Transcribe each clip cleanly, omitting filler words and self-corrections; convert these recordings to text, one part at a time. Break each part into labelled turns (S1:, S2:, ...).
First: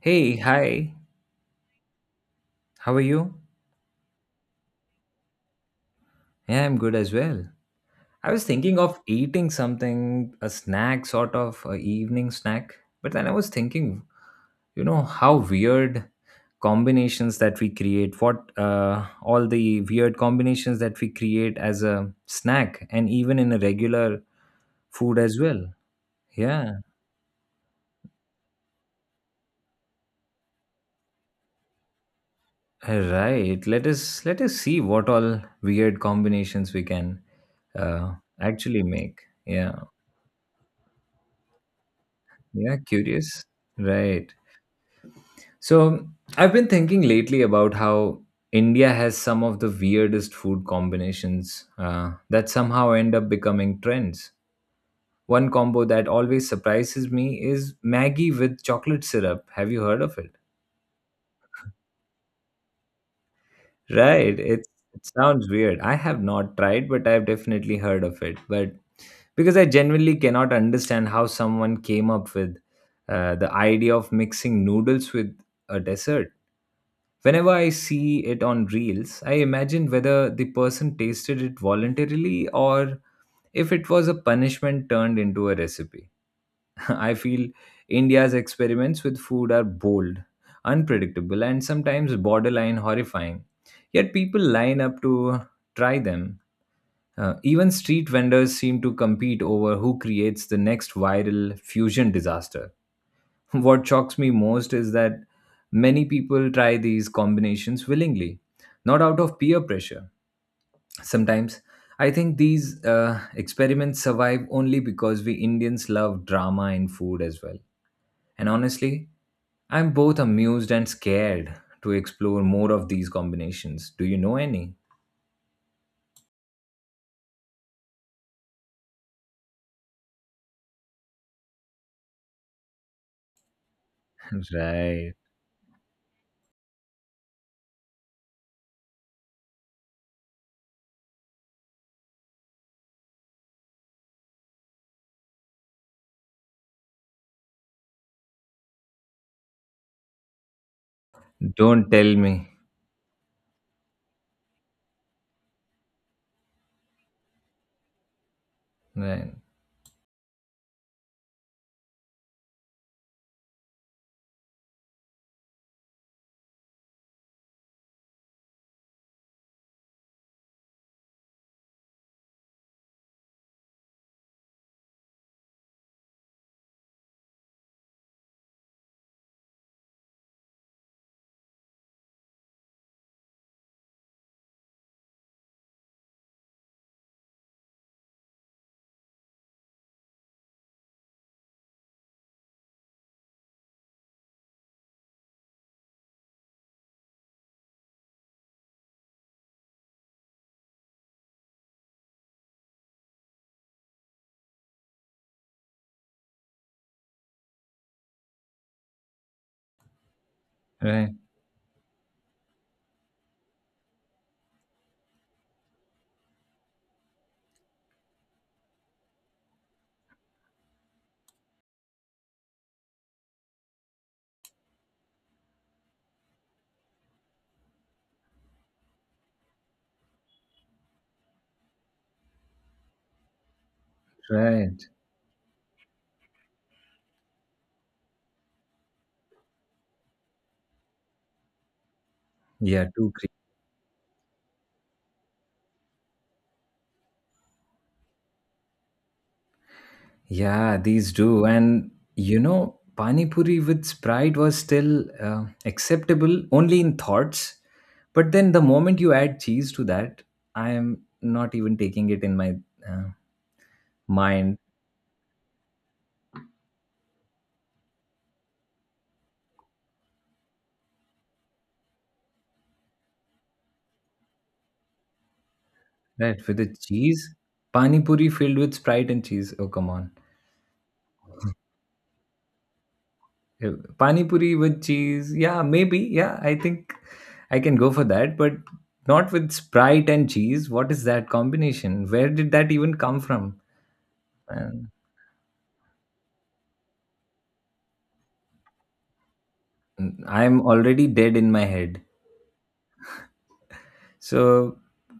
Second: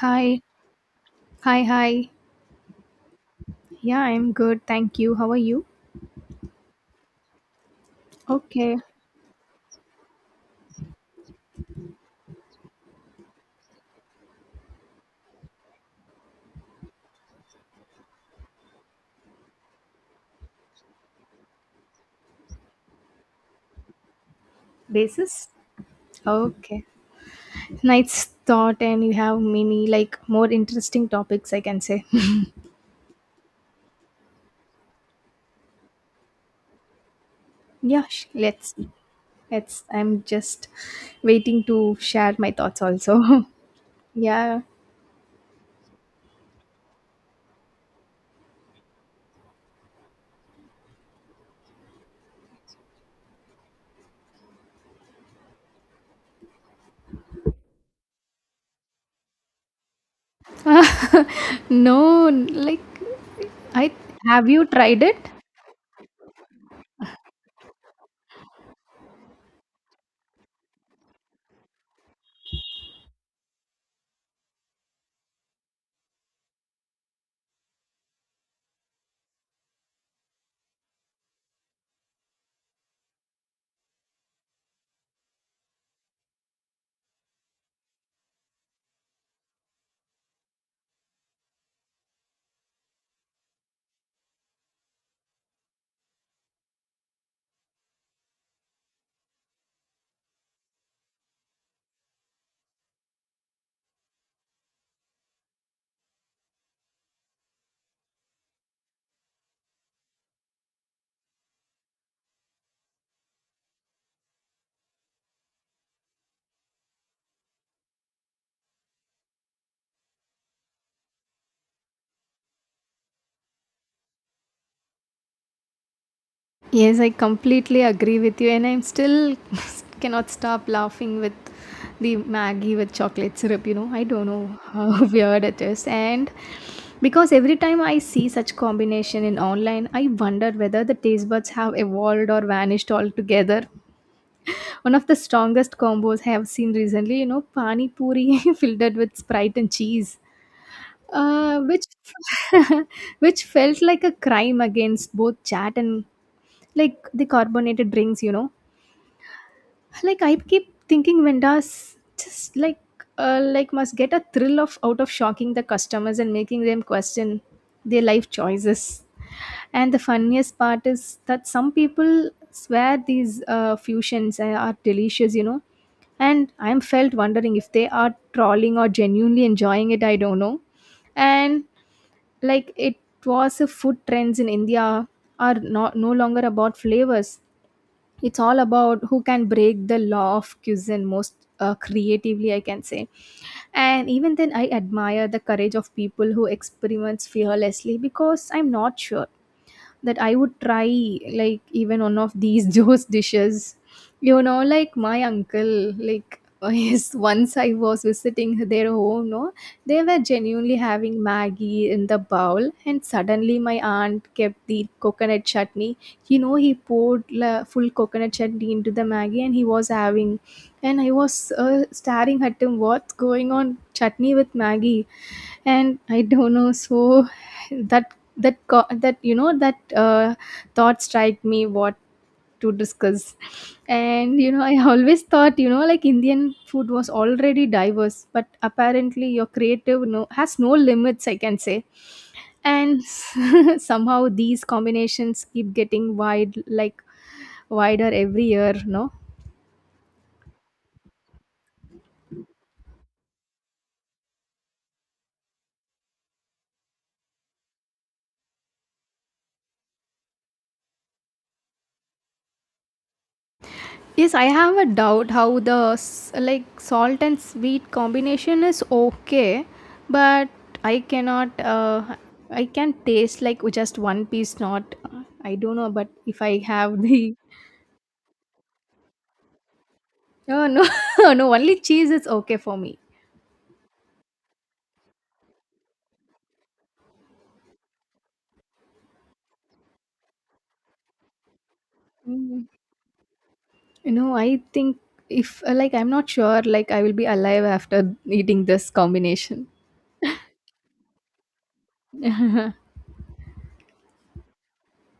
S1: Hey,
S2: Hi,
S1: hi.
S2: hi, hi.
S1: How are you?
S2: Yeah, I'm good. Thank you. How are you?
S1: Yeah, I'm good as well. I was
S2: Okay.
S1: thinking of eating something, a snack, sort of a evening snack. But then I was thinking, you know, how weird combinations that we create, what all the weird combinations that we create as a snack and even in a regular food as
S2: Basis?
S1: well. Yeah,
S2: Okay. Nice thought, and you have many, like, more interesting topics, I can say.
S1: right. Let us see what all weird combinations we can
S2: Yeah,
S1: uh,
S2: let's
S1: actually
S2: see.
S1: make. Yeah,
S2: Let's. I'm just waiting to share my
S1: yeah,
S2: thoughts
S1: curious.
S2: also.
S1: Right.
S2: Yeah.
S1: So, I've been thinking lately about how India has some of the weirdest food combinations that somehow end up becoming trends. One combo that always surprises me is Maggi with chocolate syrup. Have you heard of it?
S2: No, like, I
S1: Right,
S2: have
S1: it,
S2: you tried
S1: it
S2: it?
S1: sounds weird. I have not tried, but I've definitely heard of it. But because I genuinely cannot understand how someone came up with the idea of mixing noodles with a dessert. Whenever I see it on reels, I imagine whether the person tasted it voluntarily or if it was a punishment turned into a recipe. I feel India's experiments with food are bold, unpredictable, and sometimes borderline horrifying. Yet people line up to try them. Even street vendors seem to compete over who creates the next viral fusion disaster. What shocks me most is that many people try these combinations willingly, not out of peer pressure. Sometimes I think these experiments survive only because we Indians love drama in food as well. And honestly, I'm both amused and scared to explore more of these combinations. Do you know any?
S2: Yes, I completely agree with you, and I'm still cannot stop laughing with the Maggie with chocolate syrup. You know, I don't know how
S1: Right.
S2: weird it is, and because every time I see such combination in online, I wonder whether the taste buds have evolved or vanished altogether. One of the strongest combos I have seen recently, you know, pani puri filled with Sprite and cheese. Which
S1: Don't tell me.
S2: which felt like a crime against both chat and like the carbonated drinks, you know.
S1: Right.
S2: Like, I keep thinking vendors just like must get a thrill of out of shocking the customers and making them question their life choices. And the funniest part is that some people swear these fusions are delicious, you know. And I'm felt wondering if they are trolling or genuinely enjoying it. I don't know. And like it was a food trends in India are not no longer about flavors, it's all about who can break the law of cuisine most, creatively, I can say. And even then I admire the courage of people who experiments fearlessly, because I'm not sure that I would try, like, even one of these Joe's dishes. You know, like my uncle, like, yes, once I was visiting their home, no, they were genuinely
S1: Right.
S2: having Maggie in the bowl, and suddenly my aunt kept the coconut chutney. You know, he poured full coconut chutney into the Maggie, and he was having, and I was staring at him, what's going on? Chutney with Maggie, and I don't know. So, that that co- that you know that thought strike me, what to discuss. And you know, I
S1: Right.
S2: always thought, you know, like, Indian food was already diverse, but apparently your creative no has no limits, I can say.
S1: Yeah,
S2: And
S1: too.
S2: somehow these combinations keep getting wide, like wider every year, no.
S1: Yeah, these do. And you know, Pani Puri with Sprite was still acceptable only in thoughts. But then the moment you add cheese to that, I am not even taking it in my uh,
S2: Yes, I
S1: mind.
S2: have a doubt how the like salt and sweet combination is okay, but I cannot. I can taste like just one piece. Not, I don't know. But if
S1: Right,
S2: I
S1: with the
S2: have the
S1: cheese, Pani Puri filled with Sprite and cheese. Oh, come on.
S2: no, no, no, only cheese is okay for me.
S1: Uh, Pani Puri with cheese. Yeah, maybe. Yeah, I think I can go for that. But not with Sprite and cheese. What is that combination? Where did
S2: Mm.
S1: that even come from?
S2: No, I
S1: Man.
S2: think if like I'm not sure. Like I will be alive after eating this combination.
S1: I'm already dead in my head. So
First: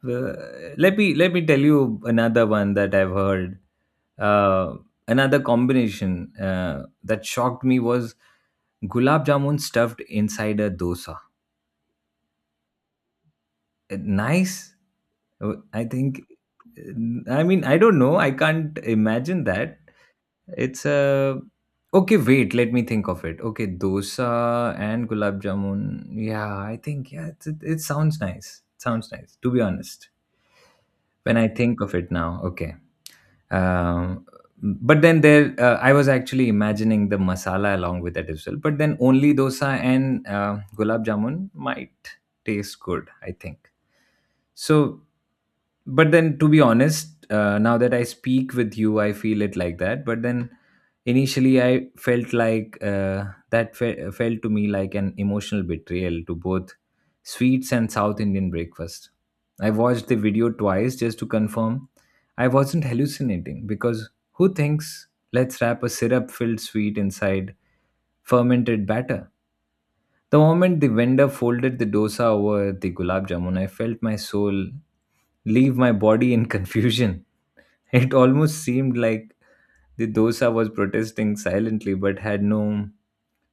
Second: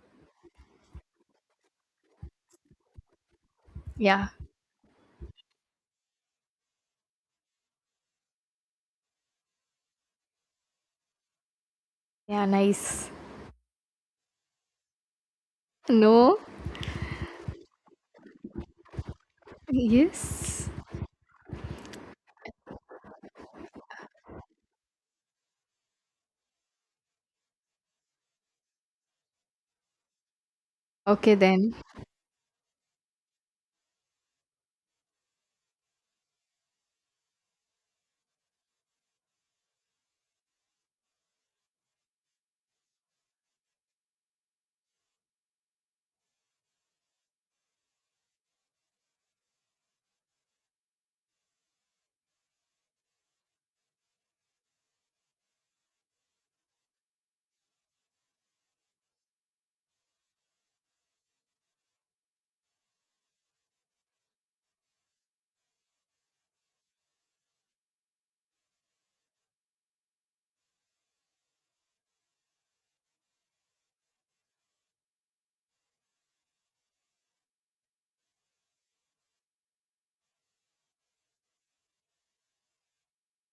S1: uh, let me tell you another one that I've heard.
S2: Yeah,
S1: Uh, Another combination that shocked me was gulab jamun stuffed inside a dosa.
S2: yeah, nice.
S1: Nice, I think.
S2: No,
S1: I mean, I don't know. I can't imagine that.
S2: yes.
S1: It's a okay. Wait, let me think of it. Okay, dosa and gulab jamun. Yeah, I think yeah. It's, it sounds nice. Sounds nice. To be honest.
S2: Okay
S1: When I
S2: then.
S1: think of it now, okay. Um, but then there, I was actually imagining the masala along with that as well. But then only dosa and gulab jamun might taste good, I think. So but then to be honest now that I speak with you I feel it like that, but then initially I felt like felt to me like an emotional betrayal to both sweets and South Indian breakfast. I watched the video twice just to confirm I wasn't hallucinating, because who thinks let's wrap a syrup filled sweet inside fermented batter. The moment the vendor folded the dosa over the gulab jamun, I felt my soul leave my body in confusion. It almost seemed like the dosa was protesting silently but had no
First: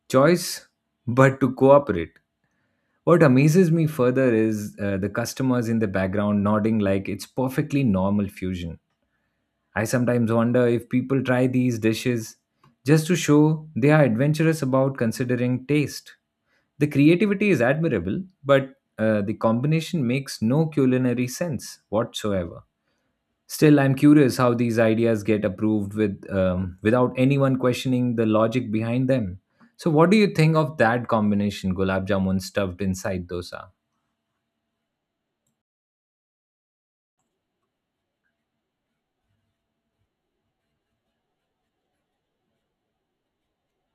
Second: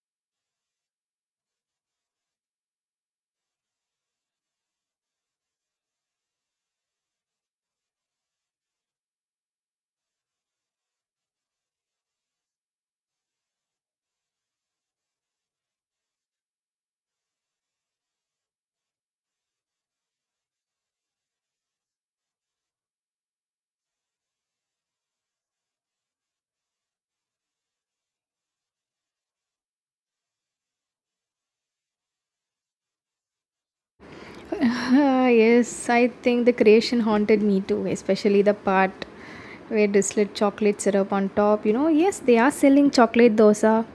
S1: choice but to cooperate. What amazes me further is the customers in the background nodding like it's perfectly normal fusion. I sometimes wonder if people try these dishes just to show they are adventurous about considering taste. The creativity is admirable, but the combination makes no culinary sense whatsoever. Still, I'm curious how these ideas get approved with without anyone questioning the logic behind them. So, what do you think of that combination, gulab jamun stuffed inside dosa?
S2: Ah, yes, I think the creation haunted me too, especially the part where they slid chocolate syrup on top. You know, yes, they are selling chocolate dosa.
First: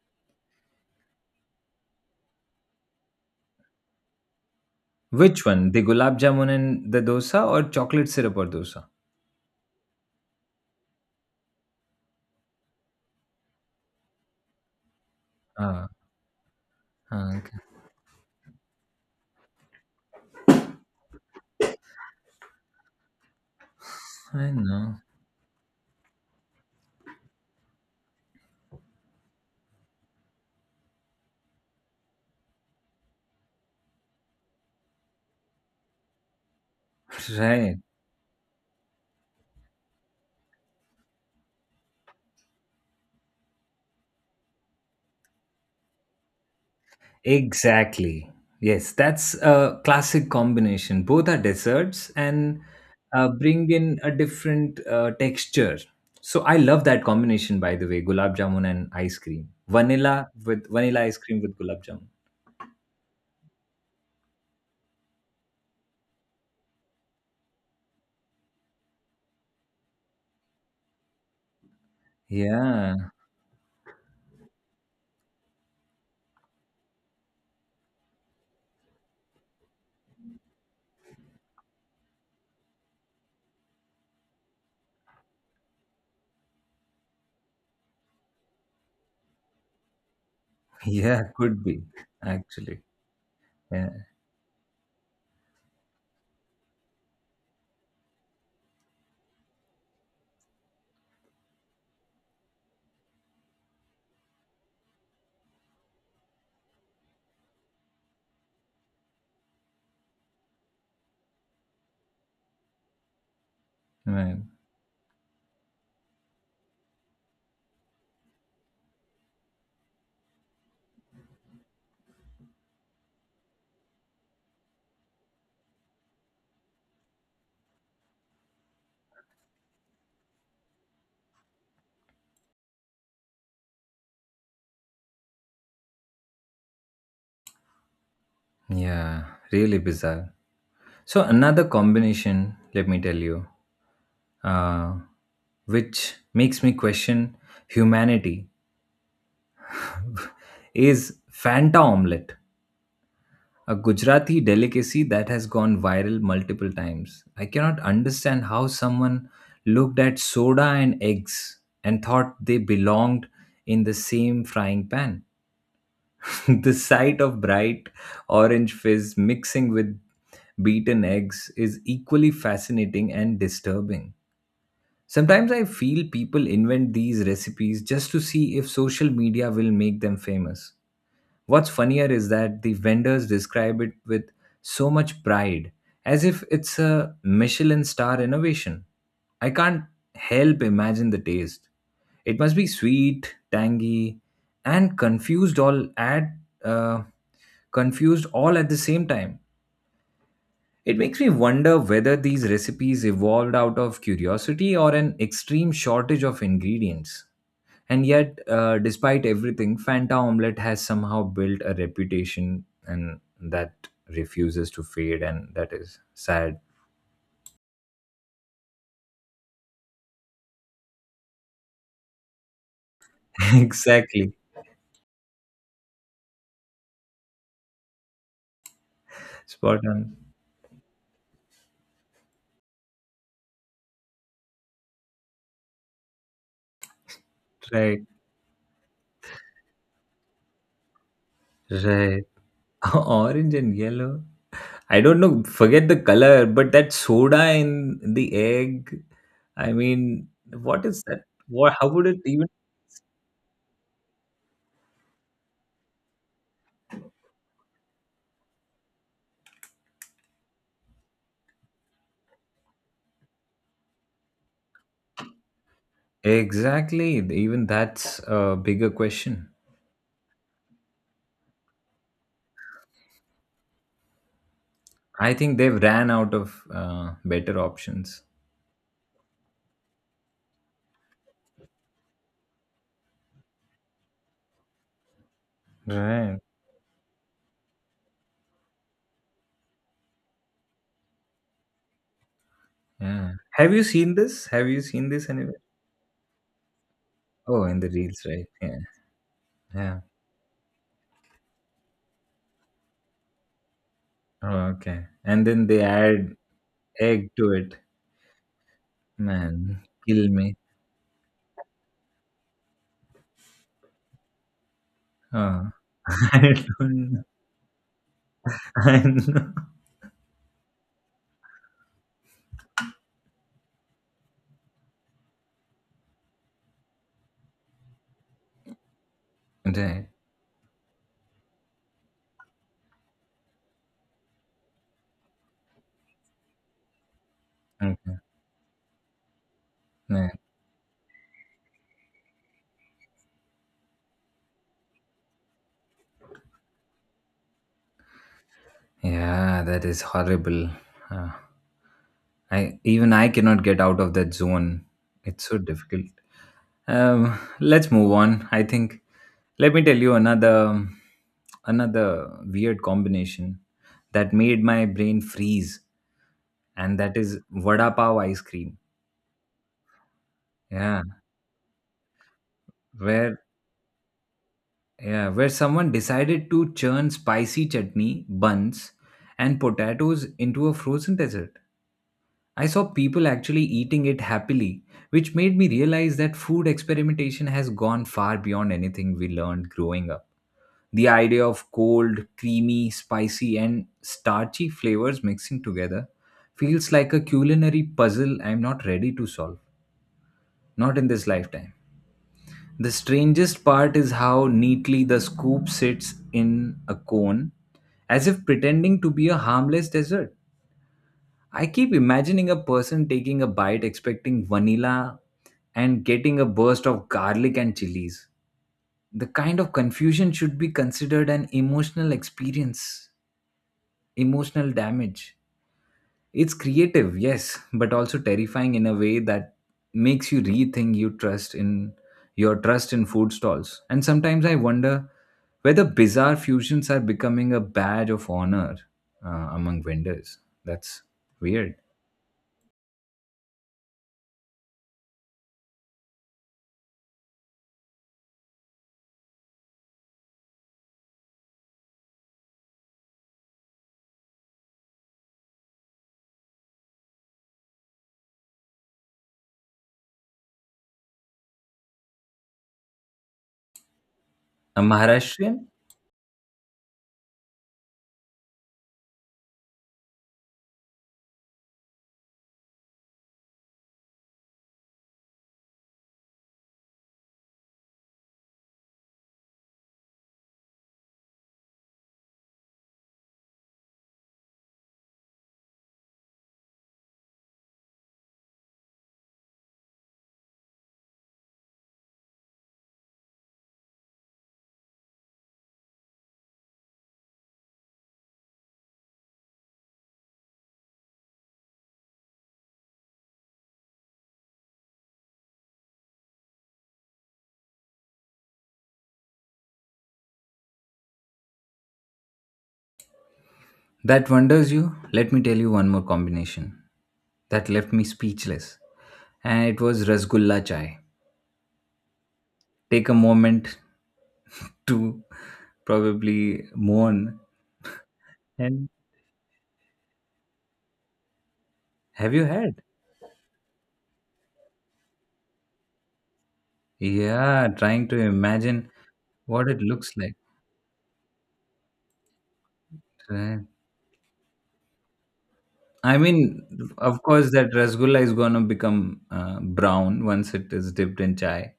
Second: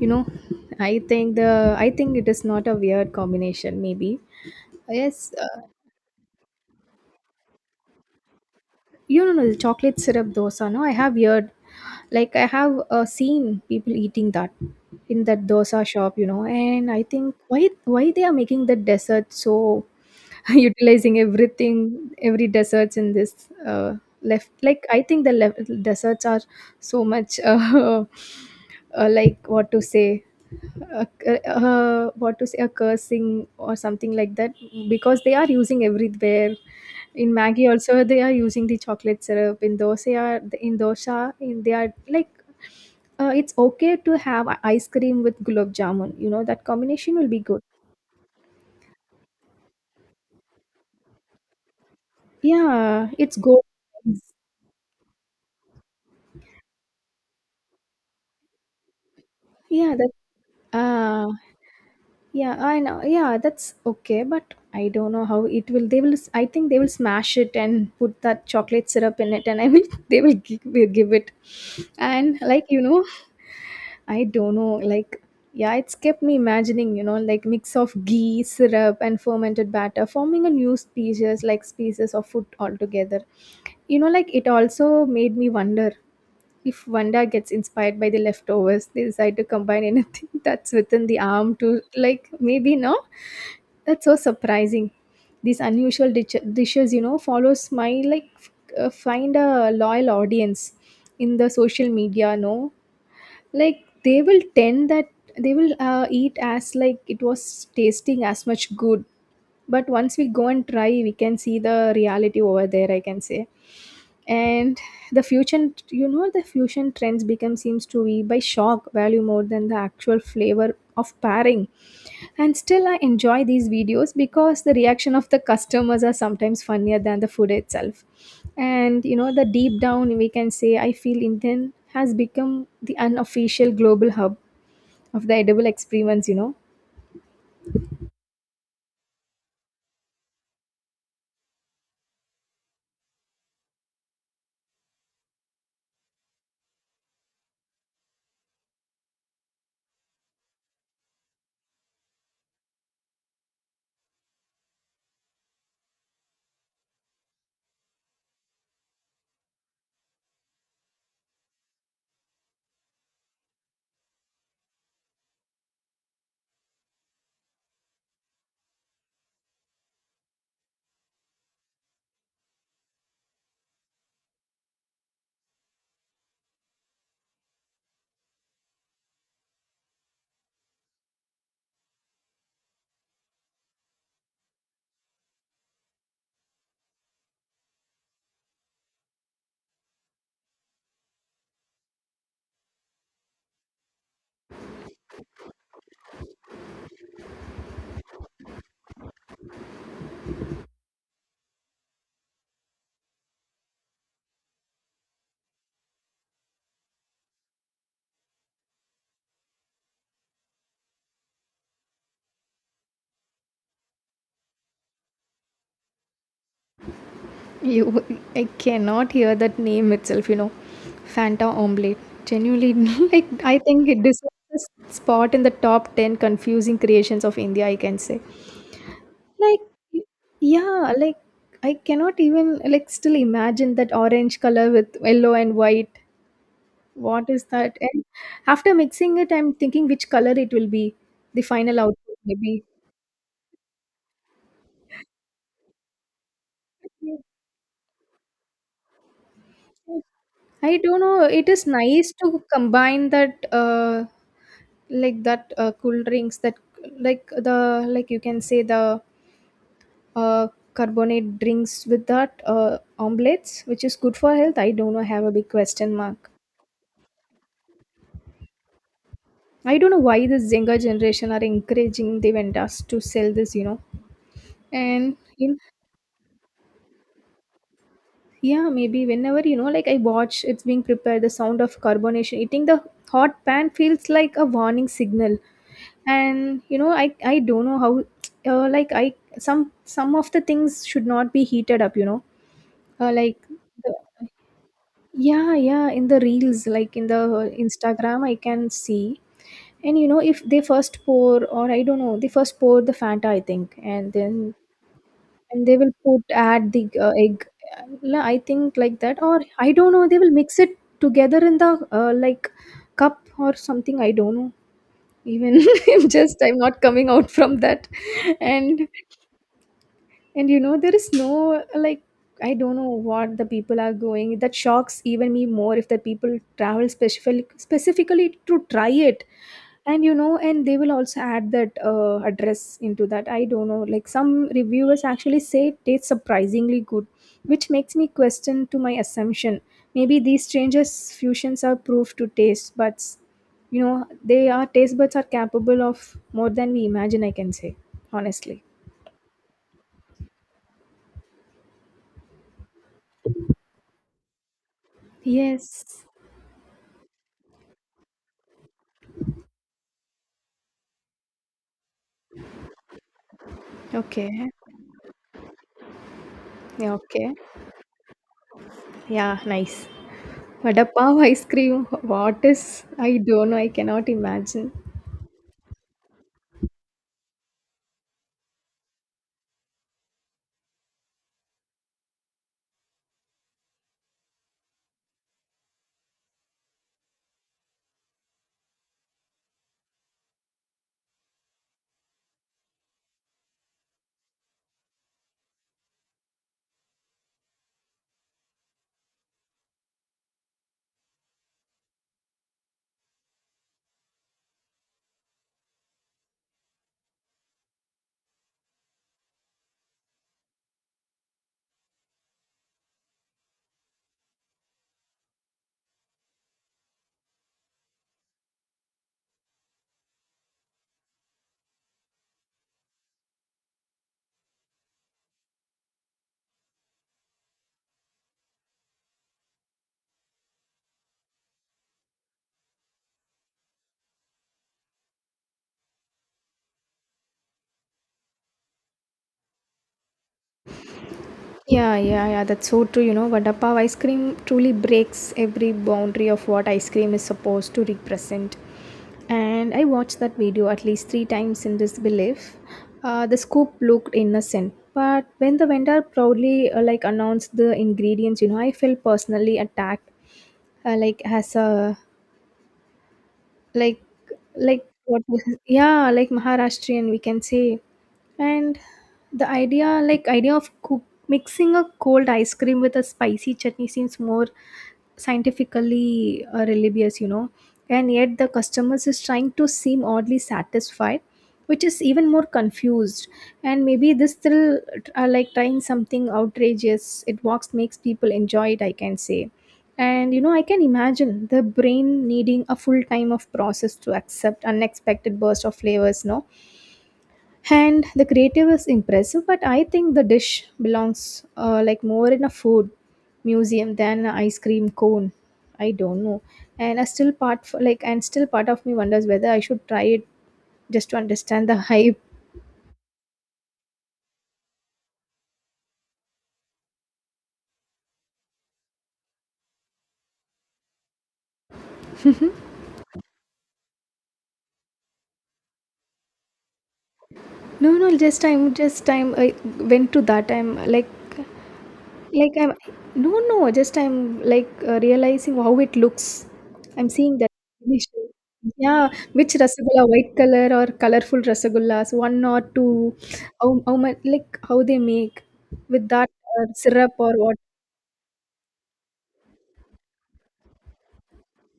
S2: You know, I think it is not a weird combination. Maybe yes,
S1: Which one, the gulab jamun and the dosa, or chocolate syrup or dosa?
S2: you know, no, the chocolate syrup dosa, no, I have heard, like I have seen people eating that in that dosa
S1: Ah,
S2: shop. You know, and I
S1: ah,
S2: think
S1: okay.
S2: why they are making the dessert so utilizing everything, every desserts in this,
S1: I
S2: left, like
S1: know.
S2: I think the left desserts are so much, like what to say, uh, what to say, a cursing or something like that, because they are using everywhere. In Maggie
S1: Right.
S2: also they are using the chocolate syrup. In dosa, in dosa, in they are like, it's okay to have ice cream with gulab jamun. You know that combination will be good.
S1: Exactly. Yes, that's a classic combination. Both are desserts and
S2: Yeah, it's good.
S1: bring in a different texture. So I love that combination, by the way, gulab jamun and ice cream.
S2: Yeah, that.
S1: Vanilla with vanilla ice
S2: Uh,
S1: cream with gulab jamun.
S2: yeah, I know. Yeah, that's okay. But I don't know how it will. They will. I think they will smash it and put that chocolate syrup in it, and I will. They will give it, and like you know,
S1: Yeah,
S2: I don't know, like yeah, it's kept me imagining, you know, like mix of ghee, syrup, and fermented batter, forming a new species, like species of food altogether. You know, like it also made me wonder if Wanda gets inspired by the leftovers, they decide to combine anything that's within the
S1: yeah,
S2: arm
S1: could
S2: to,
S1: be
S2: like, maybe
S1: actually.
S2: no.
S1: Yeah,
S2: That's so surprising. These unusual dishes, you know, follows my like find a loyal audience in the social media, no, like they will tend that they will eat as like it was tasting as much good, but once we go and try we can see the reality over there, I can say.
S1: right.
S2: And the fusion, you know, the fusion trends become seems to be by shock value more than the actual flavor of pairing. And still I enjoy these videos because the reaction of the customers are sometimes funnier than the food itself. And you know the deep down we can say, I feel Indian has become the unofficial global hub of the edible experiments, you know.
S1: Yeah, really bizarre. So another combination, let me tell you, uh, which makes me question humanity is Fanta omelette, a Gujarati delicacy that has gone viral multiple times. I cannot understand how someone looked at soda and eggs and thought they belonged in the same frying pan. The sight of bright orange fizz mixing with beaten eggs is equally fascinating and disturbing. Sometimes I feel people invent these recipes just to see if social media will make them famous. What's funnier is that the vendors describe it with so much pride, as if it's a Michelin star innovation. I can't help imagine the taste. It must be sweet, tangy, and uh, confused all at the same time. It makes me wonder whether these recipes evolved out of curiosity or an extreme shortage of ingredients. And yet, despite everything, Fanta Omelette has somehow built a reputation and that refuses to fade, and that is sad.
S2: You, I cannot hear that name itself, you know. Fanta omelette. Genuinely, like, I think it
S1: Exactly.
S2: deserves a spot in the top 10 confusing creations of India, I can say. Like,
S1: Spot on.
S2: yeah, like, I cannot even, like, still imagine that orange color with yellow and white. What is that?
S1: Right.
S2: And after mixing it, I'm thinking which color it will be, the final output,
S1: Right.
S2: maybe.
S1: Orange and yellow. I don't know, forget the color, but that soda in the egg, I mean,
S2: I
S1: what
S2: don't
S1: is
S2: know.
S1: that?
S2: It is
S1: What, how would
S2: nice
S1: it
S2: to
S1: even?
S2: combine that, like that, cool drinks that, like the, like you can say the, uh, carbonate drinks with that, omelets, which is good for health, I don't know, have a big question mark.
S1: Exactly. Even that's a bigger question.
S2: I don't know why this younger generation are encouraging the vendors to sell this, you know. And
S1: I think
S2: in,
S1: they've ran out of better options.
S2: yeah maybe whenever, you know, like I watch it's being prepared, the sound of carbonation eating the hot pan feels like a warning signal.
S1: Right.
S2: And you know, I don't know how, like I, some of the things should not be heated up, you know.
S1: Yeah.
S2: Like
S1: Have you
S2: the,
S1: seen this? Have you seen this
S2: yeah,
S1: anywhere?
S2: yeah, in the reels, like in the
S1: Oh, in the reels,
S2: Instagram I
S1: right?
S2: can
S1: Yeah.
S2: see. And
S1: Yeah.
S2: you know, if they first pour, or I don't know, they first pour the Fanta I think, and then
S1: Oh, okay. And then
S2: and they
S1: they
S2: will put
S1: add
S2: add the
S1: egg
S2: egg.
S1: to it.
S2: I think like that, or I
S1: Man,
S2: don't know, they
S1: kill
S2: will
S1: me.
S2: mix it together in the, like cup or something, I don't know. Even
S1: Oh.
S2: if just I'm
S1: I
S2: not coming
S1: don't know.
S2: out from that. and
S1: I know.
S2: and you know, there is no like, I don't know what the people are going. That shocks even me more if the people travel specifically to try it. And
S1: Right.
S2: you know, and they will also add that, address into that. I don't know. Like some reviewers actually say it tastes surprisingly good, which makes me
S1: Okay.
S2: question to my assumption. Maybe
S1: Yeah.
S2: these changes fusions are proof to taste buds. You know, they are taste buds are capable of more than we imagine, I can say honestly.
S1: Yeah, that is horrible. Uh, I even I cannot get out of that zone. It's so
S2: Yes.
S1: difficult. Let's move on. I think. Let me tell you another weird combination that
S2: Okay.
S1: made my brain freeze,
S2: Yeah,
S1: and that
S2: okay.
S1: is vada pav ice cream.
S2: Yeah, nice. Vada
S1: Yeah,
S2: pav ice cream. What is? I
S1: where
S2: don't know. I cannot imagine.
S1: yeah, where someone decided to churn spicy chutney buns and potatoes into a frozen dessert. I saw people actually eating it happily, which made me realize that food experimentation has gone far beyond anything we learned growing up. The idea of cold, creamy, spicy, and starchy flavors mixing together feels like a culinary puzzle I'm not ready to solve, not in this lifetime. The strangest part is how neatly the scoop sits in a cone, as if pretending to be a harmless dessert. I keep imagining a person taking a bite expecting vanilla and getting a burst of garlic and chilies. The kind of confusion should be considered an emotional experience, emotional damage. It's creative, yes, but also terrifying in a way that makes you rethink your trust in food stalls. And sometimes I wonder whether bizarre fusions are becoming a badge of honor among vendors. That's weird.
S2: Yeah, yeah, yeah. That's so true. You know, vada pav ice cream truly breaks every boundary of what ice cream is supposed to represent. And I watched that video at least three times in this belief. The scoop looked innocent, but when the vendor proudly, like announced the ingredients, you know, I felt personally attacked. Like as a, like
S1: A
S2: like what
S1: Maharashtrian?
S2: yeah like Maharashtrian we can say. And the idea, like idea of cook, mixing a cold ice cream with a spicy chutney seems more scientifically, religious, you know. And yet the customers is trying to seem oddly satisfied, which is even more confused. And maybe this thrill, like trying something outrageous, it works, makes people enjoy it, I can say. And you know I can imagine the brain needing a full time of process to accept unexpected burst of flavors, no. And the creative is impressive, but I think the dish belongs, like more in a food museum than an ice cream cone. I don't know, and I still part for, like, and still part of me wonders whether I should try it just to understand the hype.
S1: That wonders you? Let me tell you one more combination that left me speechless. And it was Rasgulla chai. Take a moment to probably mourn.
S2: No, no,
S1: And
S2: just I'm I went to that. I'm like
S1: have you
S2: Like I'm
S1: had?
S2: no no, just I'm like, realizing how it looks. I'm seeing that
S1: Yeah, trying to
S2: combination.
S1: imagine
S2: Yeah, which
S1: what it
S2: rasagulla,
S1: looks like.
S2: white color or colorful rasagullas, one or two,
S1: Right?
S2: how much like how they make with
S1: I
S2: that,
S1: mean,
S2: syrup
S1: of
S2: or
S1: course,
S2: what?
S1: that Rasgulla is going to become brown once it is dipped in chai.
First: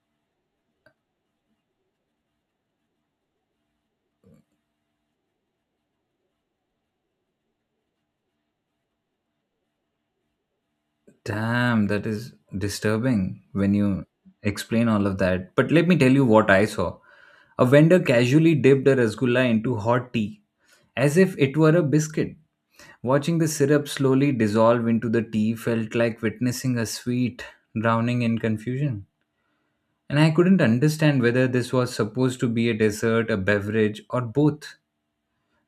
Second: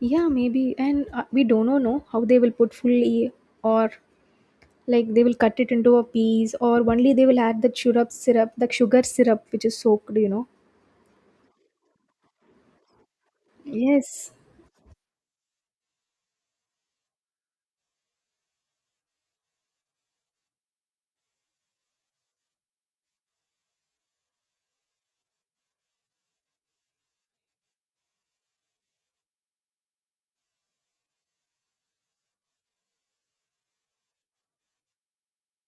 S2: Yeah, maybe. And, we don't know no, how they will put fully, or like they will cut it into a piece, or only they will add the syrup syrup, the sugar syrup which is soaked, you know.
S1: Damn, that is disturbing when you
S2: Yes.
S1: explain all of that. But let me tell you what I saw. A vendor casually dipped a rasgulla into hot tea as if it were a biscuit. Watching the syrup slowly dissolve into the tea felt like witnessing a sweet drowning in confusion. And I couldn't understand whether this was supposed to be a dessert, a beverage, or both.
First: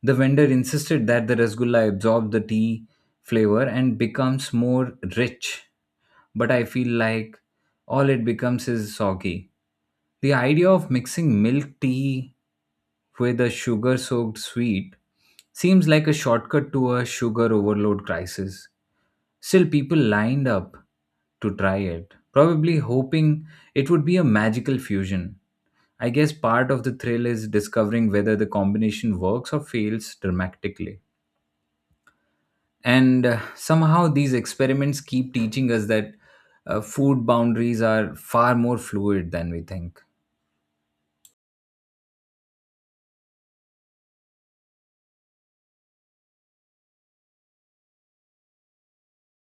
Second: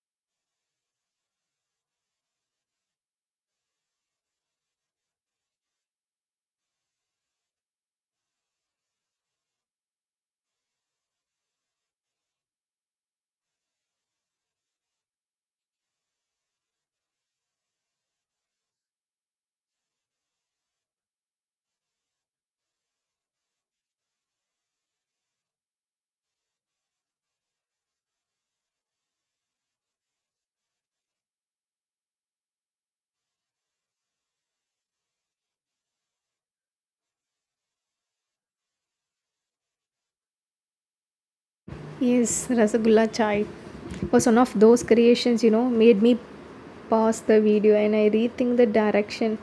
S1: The vendor insisted that the rasgulla absorbed the tea flavor and becomes more rich, but I feel like all it becomes is soggy. The idea of mixing milk tea with a sugar soaked sweet seems like a shortcut to a sugar overload crisis. Still, people lined up to try it, probably hoping it would be a magical fusion. I guess part of the thrill is discovering whether the combination works or fails dramatically. And somehow these experiments keep teaching us that food boundaries are far more fluid than we think.
S2: Yes, Rasagulla Chai was one of those creations, you know, made me pause the video and I rethink the direction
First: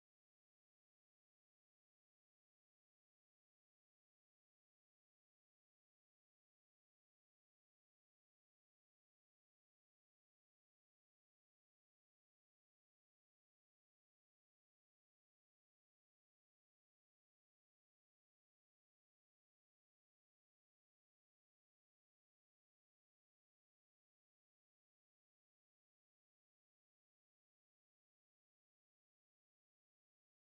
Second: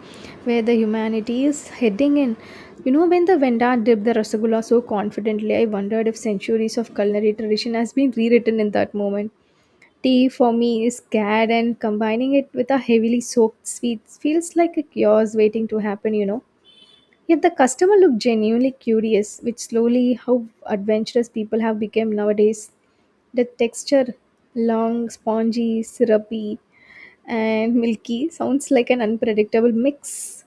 S2: where the humanity is heading in. You know, when the Vendar dipped the Rasagulla so confidently, I wondered if centuries of culinary tradition has been rewritten in that moment. Tea for me is cad and combining it with a heavily soaked sweet feels like a chaos waiting to happen, Yet the customer looked genuinely curious, which slowly how adventurous people have become nowadays. The texture long, spongy, syrupy, and milky sounds like an unpredictable mix.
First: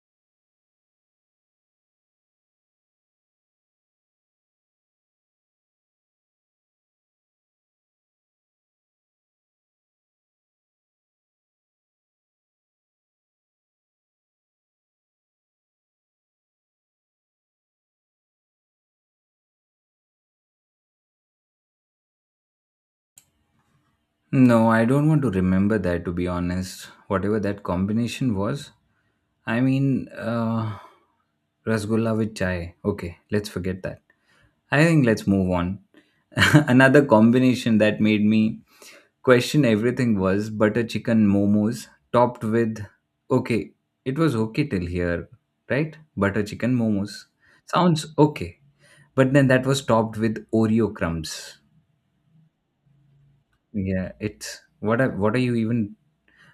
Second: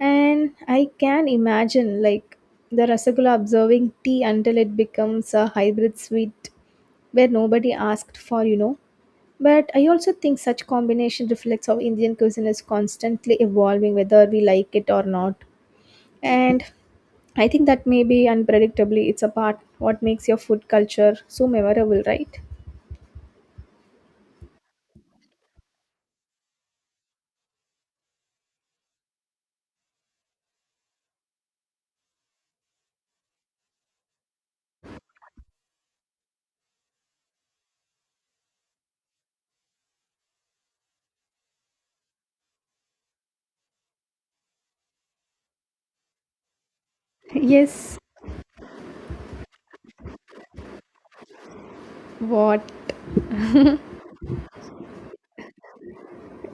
S2: And I can imagine like the Rasagula observing tea until it becomes a hybrid sweet where nobody asked for, But I also think such combination reflects how Indian cuisine is constantly evolving whether we like it or not. And I think that maybe unpredictably it's a part what makes your food culture so memorable, right?
S1: No, I don't want to remember that to be honest. Whatever that combination was, I mean, rasgulla with chai. Okay, let's forget that. I think let's move on. Another combination that made me question everything was butter chicken momos topped with okay, it was okay till here, right? Butter chicken momos
S2: Yes.
S1: sounds okay, but then that was topped with oreo crumbs.
S2: What?
S1: Yeah, it's what are you even,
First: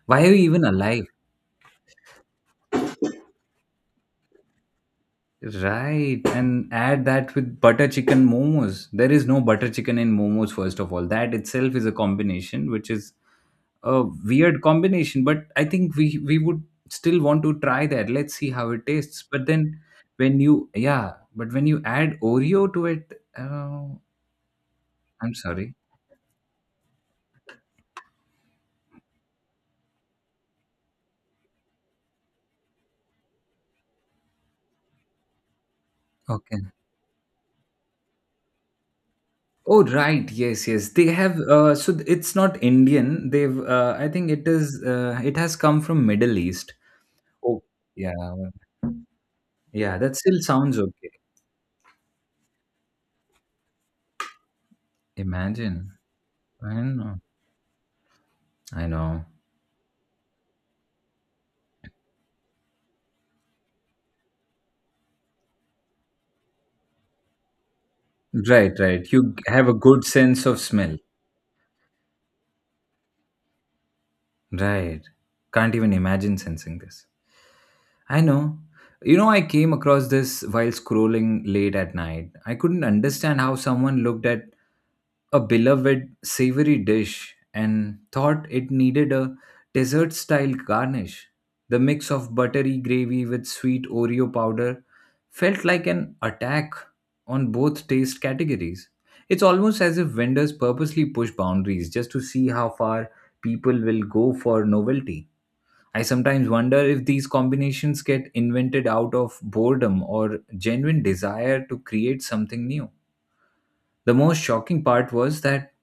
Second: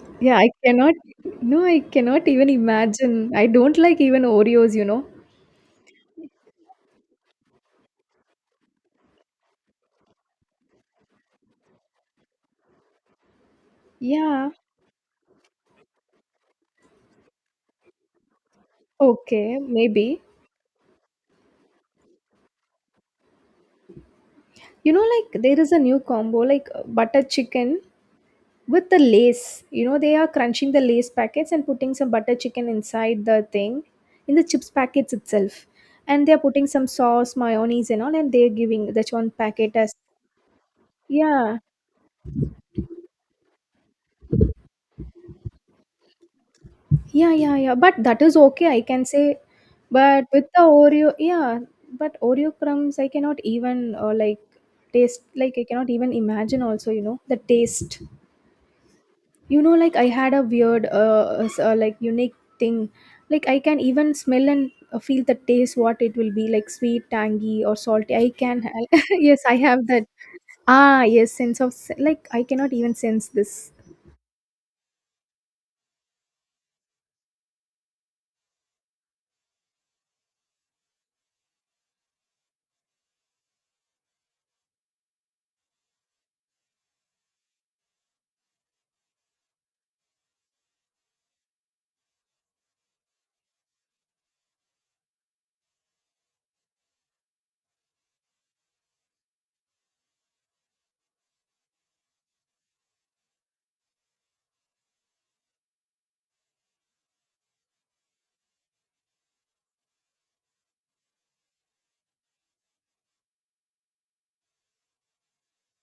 S1: why are
S2: Yeah,
S1: you
S2: I
S1: even
S2: cannot.
S1: alive?
S2: No, I cannot even imagine. I don't like even Oreos, you know.
S1: Right, and add that with butter chicken momos, there is no butter chicken in momos, first of all. That itself is a combination which is a
S2: Yeah,
S1: weird combination, but I think we would still want to try that, let's see how it tastes. But
S2: okay,
S1: then
S2: maybe.
S1: when you, yeah, but when you add oreo to it,
S2: You know,
S1: I'm
S2: like there is
S1: sorry.
S2: a new combo like butter chicken with the lace. You know, they are crunching the lace packets and putting some butter chicken inside the thing, in the chips packets itself. And they are putting
S1: Okay.
S2: some sauce, mayonnaise, and all, and they are giving that one packet
S1: Oh
S2: as.
S1: right, yes, yes, they have,
S2: Yeah.
S1: it's not indian. They've, I think it is, it has come from middle east.
S2: Yeah, yeah,
S1: Oh.
S2: yeah. But
S1: Yeah,
S2: that is
S1: well,
S2: okay, I can say.
S1: yeah, that
S2: But
S1: still
S2: with the
S1: sounds okay.
S2: Oreo, yeah, but Oreo crumbs, I cannot even like taste, like I
S1: Imagine.
S2: cannot even imagine
S1: I
S2: also, you
S1: know.
S2: know, the taste.
S1: I know.
S2: You know, like I had a weird, like unique thing. Like I can even smell and feel the taste, what it will be like sweet, tangy, or salty. I can,
S1: Right, right,
S2: yes, I
S1: have a
S2: have
S1: good
S2: that.
S1: sense of smell.
S2: Ah, yes, sense of, like I cannot even sense this.
S1: Right. Can't even imagine sensing this. I know. You know, I came across this while scrolling late at night. I couldn't understand how someone looked at a beloved savory dish and thought it needed a dessert style garnish. The mix of buttery gravy with sweet Oreo powder felt like an attack on both taste categories. It's almost as if vendors purposely push boundaries just to see how far people will go for novelty. I sometimes wonder if these combinations get invented out of boredom or genuine desire to create something new. The most shocking part was that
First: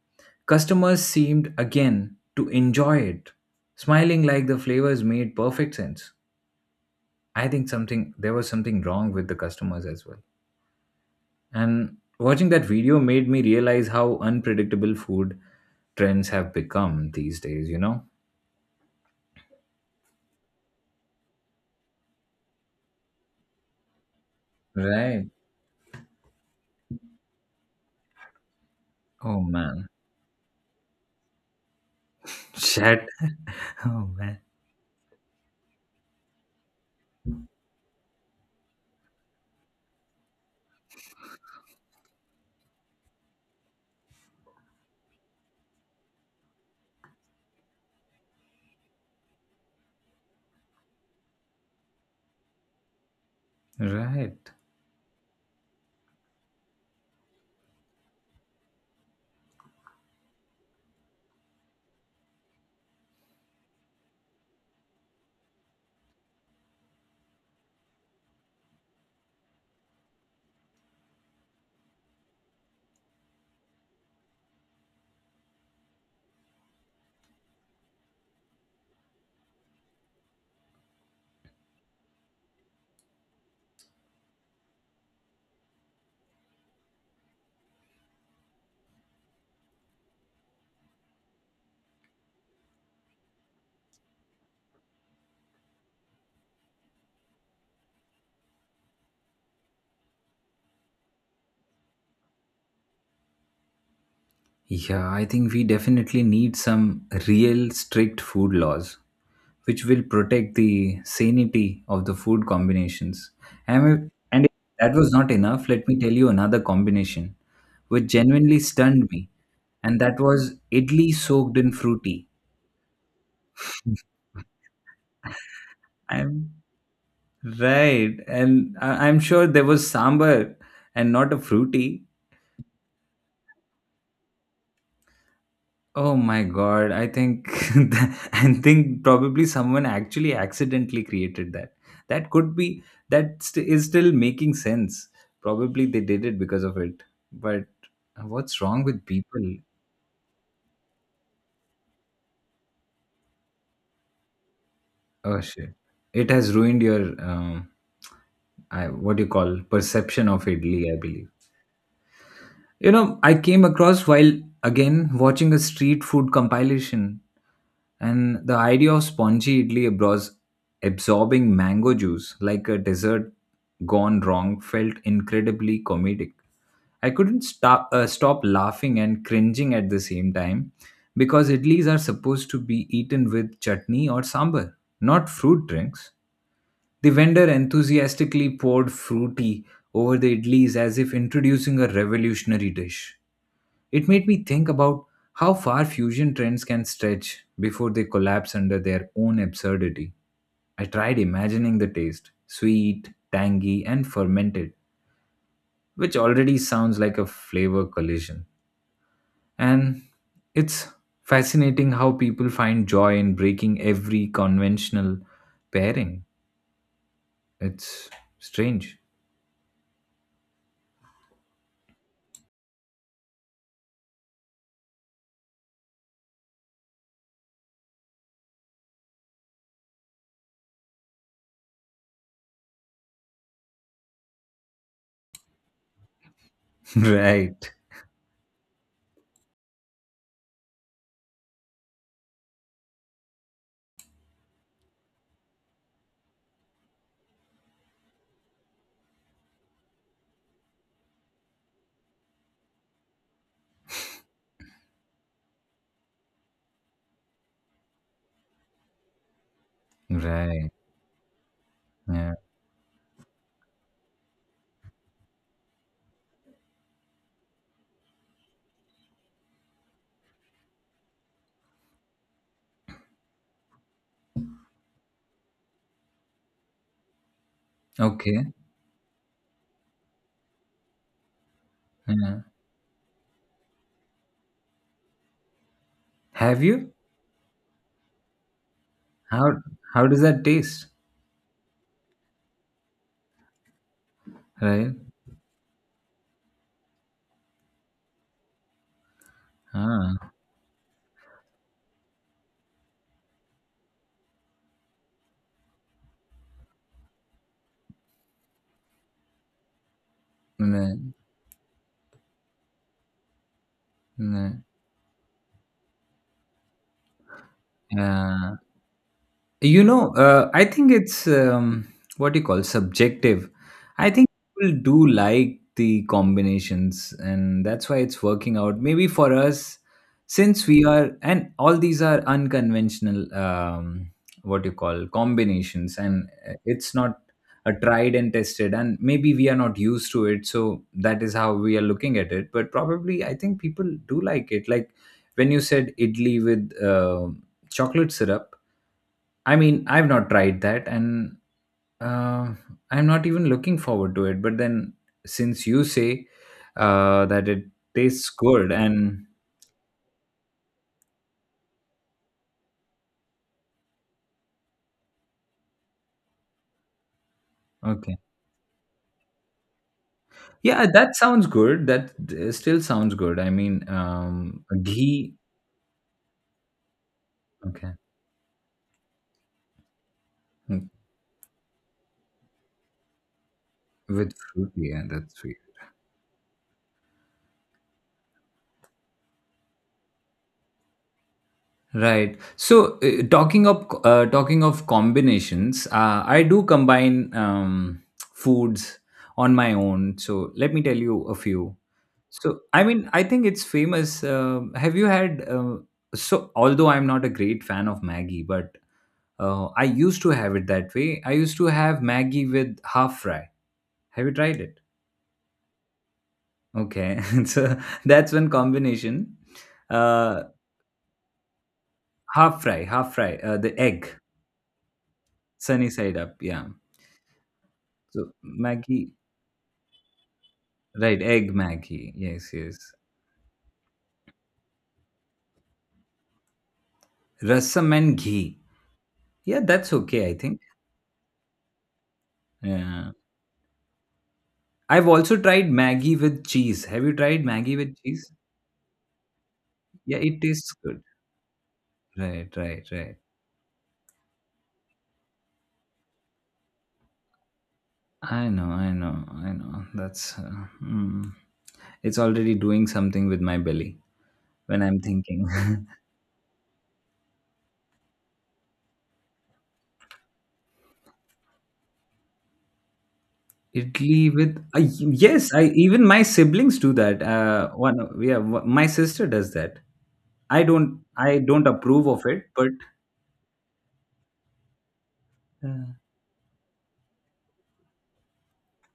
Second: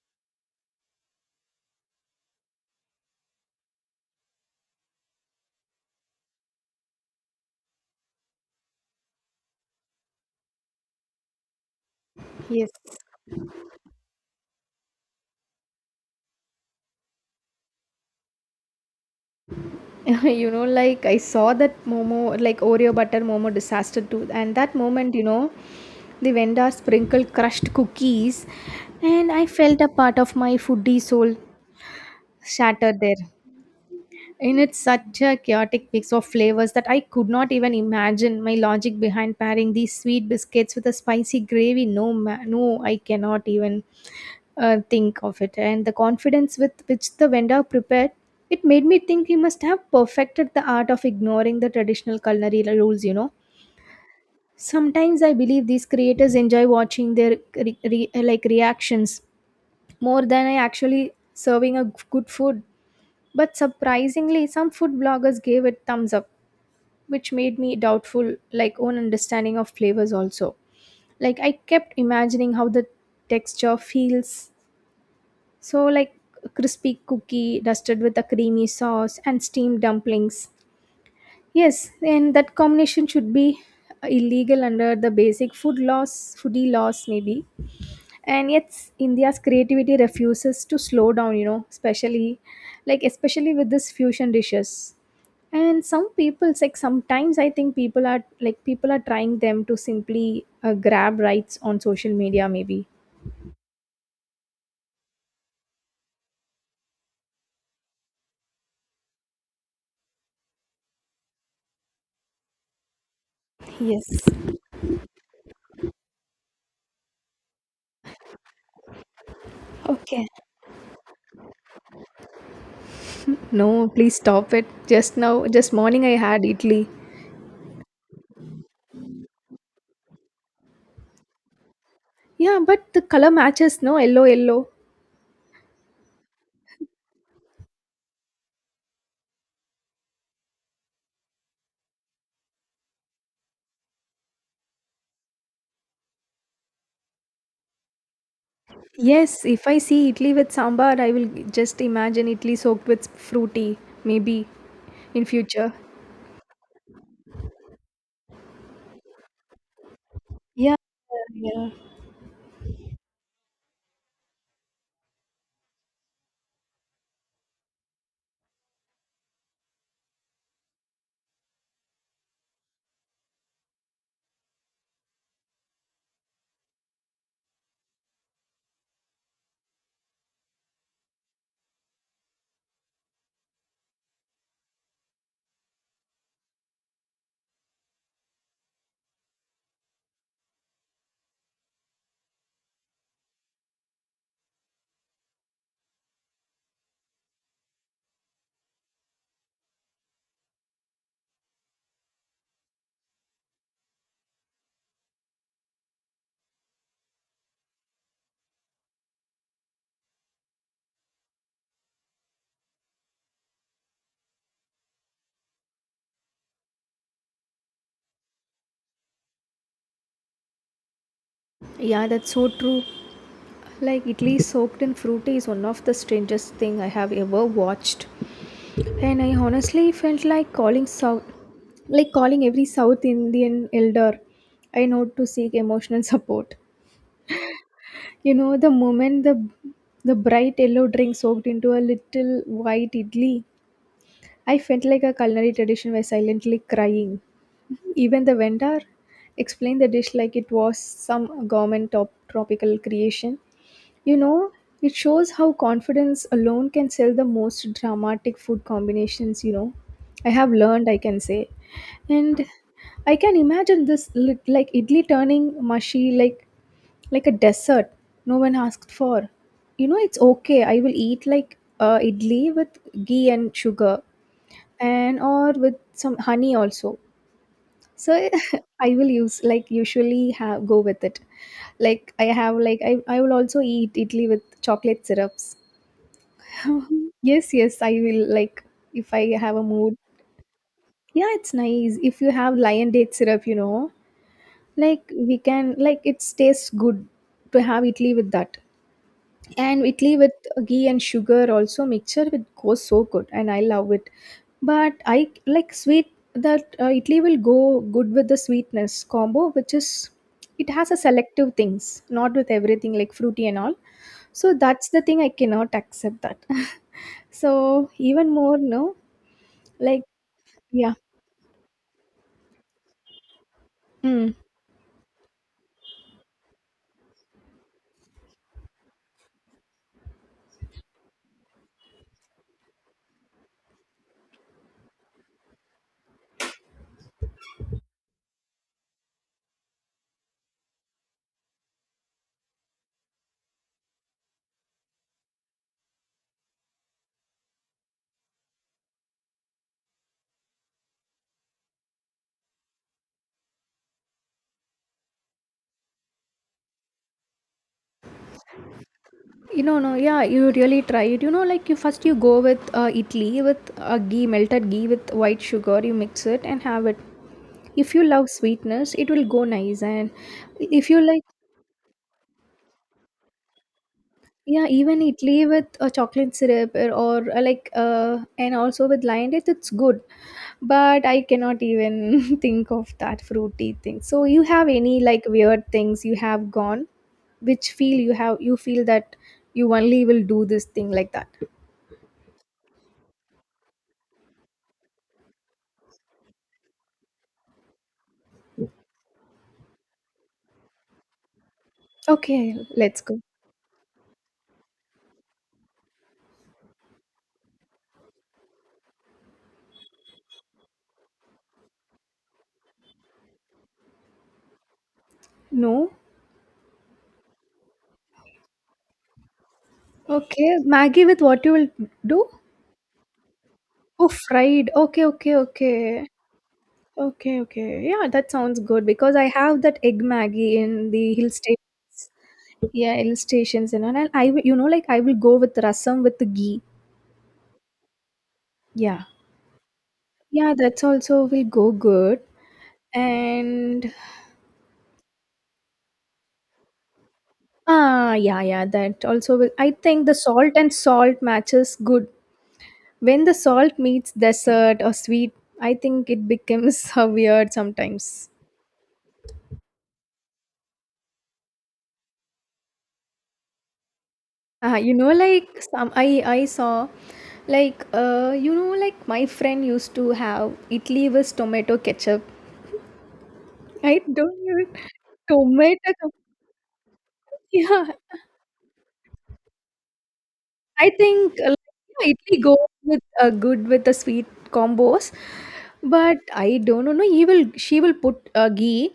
S1: customers seemed again to enjoy it, smiling like the flavors made perfect sense. I think something there was something wrong with the customers as well. And watching that
S2: Yes.
S1: video made me realize how unpredictable food trends have become these days, you know?
S2: You know, like I saw that momo like Oreo butter momo disaster too, and that moment, you
S1: Right.
S2: know, the vendor sprinkled crushed cookies, and
S1: Oh
S2: I felt
S1: man.
S2: a part of my foodie soul shattered
S1: Shit.
S2: there.
S1: Oh man.
S2: And it's such a chaotic mix of flavors that I could not even imagine my logic behind pairing these sweet biscuits with a spicy gravy. No no, I cannot even think of it. And the confidence with which the vendor prepared it made me think he must have perfected the art of ignoring the traditional culinary rules, you know.
S1: Right.
S2: Sometimes I believe these creators enjoy watching their like reactions more than I actually serving a good food. But surprisingly some food bloggers gave it thumbs up, which made me doubtful like own understanding of flavors also. Like I kept imagining how the texture feels. So, like crispy cookie dusted with a creamy sauce and steamed dumplings. Yes, and that combination should be illegal under the basic food laws, foodie laws, maybe. And yet, India's creativity refuses to slow down, you know, especially like, especially with this fusion dishes. And some people, like, sometimes I think people are like, people are trying them to simply grab rights on social media, maybe.
S1: Yeah, I think we definitely need some real strict food laws which will protect the sanity of the food combinations.
S2: Yes.
S1: And if that was not enough, let me tell you another combination which genuinely stunned me, and that
S2: Okay.
S1: was idli soaked in fruity.
S2: No, please stop it. Just now, just morning I had
S1: I'm
S2: idli.
S1: right, and I'm sure there was sambar and not a fruity.
S2: Yeah, but the color matches, no? Yellow, yellow.
S1: Oh my god, I think I think probably someone actually accidentally created that. That could be is still making sense. Probably they did it because of it. But what's wrong with
S2: Yes,
S1: people?
S2: if I see idli with sambar, I will just imagine idli soaked with fruity, maybe in
S1: Oh shit.
S2: future.
S1: It has ruined your I what do you call perception of
S2: Yeah,
S1: Italy, I believe.
S2: yeah.
S1: You know, I came across while again watching a street food compilation, and the idea of spongy idli abros absorbing mango juice like a dessert gone wrong felt incredibly comedic. I couldn't stop laughing and cringing at the same time because idlis are supposed to be eaten with chutney or sambar, not fruit drinks. The vendor enthusiastically poured fruity over the idlis as if introducing a revolutionary dish. It made me think about how far fusion trends can stretch before they collapse under their own absurdity. I tried imagining the taste sweet, tangy, and fermented, which already sounds like a flavor collision. And it's fascinating how people find joy in breaking every conventional pairing. It's strange.
S2: Yeah, that's so true. Like idli soaked in fruity is one of the strangest thing I have ever watched. And I honestly felt like calling South, like calling every South Indian elder I know to seek emotional support.
S1: Right.
S2: You know, the moment the bright yellow drink soaked into a little white idli, I felt like a culinary tradition by silently crying. Even the vendor explained the dish like it was some government top tropical creation. You know, it shows how confidence alone can sell the most dramatic food combinations, you know. I have
S1: Right.
S2: learned, I can say.
S1: Yeah.
S2: And I can imagine this like idli turning mushy like a dessert no one asked for, you know. It's okay, I will eat like idli with ghee and sugar and or with some honey also. So
S1: Okay.
S2: I will use like usually have go with it. Like I
S1: Yeah.
S2: have like I will also eat idli with chocolate syrups.
S1: Have you?
S2: Yes, yes, I will like if I
S1: How
S2: have a mood.
S1: how does that taste?
S2: Yeah, it's nice if you have lion date syrup, you know.
S1: Right.
S2: Like we can like it tastes good to have idli with that, and idli
S1: Ah.
S2: with ghee and sugar also mixture it goes so good, and I love it. But I like sweet, that Italy will go good with the sweetness combo, which is
S1: 嗯
S2: it has a
S1: 呢，
S2: selective things, not with everything like fruity and all.
S1: 嗯
S2: So
S1: 呢，
S2: that's the thing I cannot accept that. So even
S1: 嗯。
S2: more no.
S1: You
S2: Like
S1: know, I think
S2: yeah.
S1: it's what you call subjective. I think
S2: Mm.
S1: people do like the combinations, and that's why it's working out. Maybe for us, since we are, and all these are unconventional, what you call combinations, and it's not a tried and tested, and maybe we are not used to it, so that is how we are looking at it. But probably, I think people do like it. Like when you said idli with chocolate syrup, I mean, I've not tried that, and uh, I'm not even looking forward to it. But then, since you say that it tastes good, and
S2: You know, no, yeah, you really try it. You know, like you first you go with idli with ghee, melted ghee with white sugar. You mix it and have it. If you
S1: okay,
S2: love sweetness, it will go nice. And
S1: yeah,
S2: if you
S1: that
S2: like,
S1: sounds good. That still sounds good. I mean,
S2: yeah, even
S1: ghee,
S2: idli with a chocolate syrup or like,
S1: okay,
S2: and also with lion date, it's good.
S1: mm,
S2: But I cannot even think of that fruity thing. So
S1: with
S2: you have
S1: fruit,
S2: any
S1: yeah,
S2: like
S1: that's sweet.
S2: weird things you have gone, which feel you have you feel that you only will do this thing like that.
S1: Right. So, talking of combinations, I do combine foods on my own. So, let me tell you a few.
S2: Okay,
S1: So, I
S2: let's
S1: mean,
S2: go.
S1: I think it's famous. Um, have you had? So, although I'm not a great fan of Maggie, but I used to have it that way. I used to have Maggie with half fry. Have you tried it?
S2: No?
S1: Okay, so that's one combination. Uh,
S2: Okay, Maggie with what you will do?
S1: half fry, half fry. The
S2: Oh,
S1: egg,
S2: fried. Okay, okay,
S1: sunny
S2: okay.
S1: side up. Yeah.
S2: Okay, okay. Yeah, that
S1: So
S2: sounds good
S1: Maggie,
S2: because I have that egg Maggie in the
S1: right?
S2: hill
S1: Egg
S2: stations.
S1: Maggie. Yes, yes.
S2: Yeah, hill stations and all. And I will, you know, like I will go with rasam with the ghee.
S1: Rasam and ghee.
S2: Yeah.
S1: Yeah, that's okay, I
S2: Yeah,
S1: think.
S2: that's also will go good.
S1: Yeah.
S2: And
S1: I've also tried Maggie with cheese. Have you tried Maggie with
S2: ah,
S1: cheese?
S2: yeah, yeah, that also will. I think the
S1: Yeah, it
S2: salt and
S1: tastes good.
S2: salt matches good.
S1: Right, right, right.
S2: When the salt meets dessert or sweet, I think it becomes weird sometimes.
S1: I know, I know, I know. That's mm, it's already doing something with my belly when
S2: You
S1: I'm
S2: know,
S1: thinking.
S2: like some I saw, like you know, like my friend used to have idli with tomato ketchup. I
S1: Italy
S2: don't
S1: with
S2: even
S1: yes, I
S2: tomato.
S1: even my siblings do that.
S2: Yeah,
S1: Yeah, my sister does that.
S2: I think
S1: I
S2: like,
S1: don't
S2: you
S1: approve
S2: know,
S1: of
S2: idli
S1: it,
S2: goes
S1: but
S2: with good with the sweet combos,
S1: uh,
S2: but I don't know. No, he will she will put ghee,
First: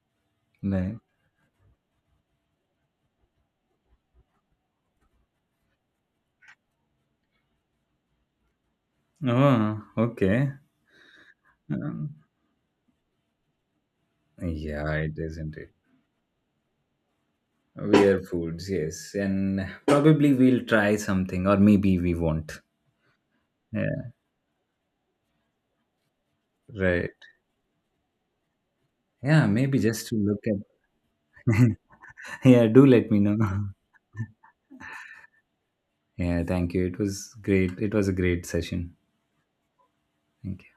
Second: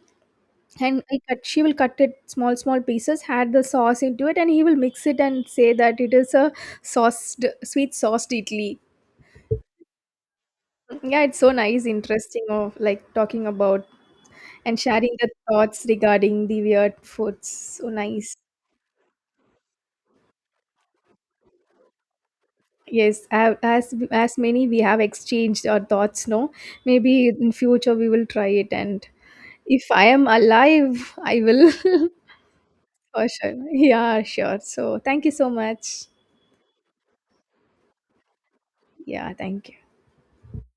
S1: like,
S2: and she will cut it small small pieces, add the sauce into it, and he will mix it and say that it is a sauced sweet sauced idli.
S1: oh, okay.
S2: Yeah, it's so nice
S1: Um,
S2: interesting of like talking about and
S1: yeah, it
S2: sharing the
S1: isn't.
S2: thoughts regarding the weird foods. So
S1: Weird
S2: nice.
S1: foods, yes. And probably we'll try something, or maybe we won't.
S2: Yes,
S1: Yeah,
S2: as many we have exchanged our thoughts, no,
S1: right.
S2: maybe in future we will try it. And
S1: Yeah, maybe
S2: if I
S1: just to
S2: am
S1: look
S2: alive I
S1: at.
S2: will for
S1: Yeah, do let me know.
S2: sure. Yeah, sure. So thank you so much.
S1: Yeah, thank you. It was great. It was a great session.
S2: Yeah, thank you.
S1: Thank you.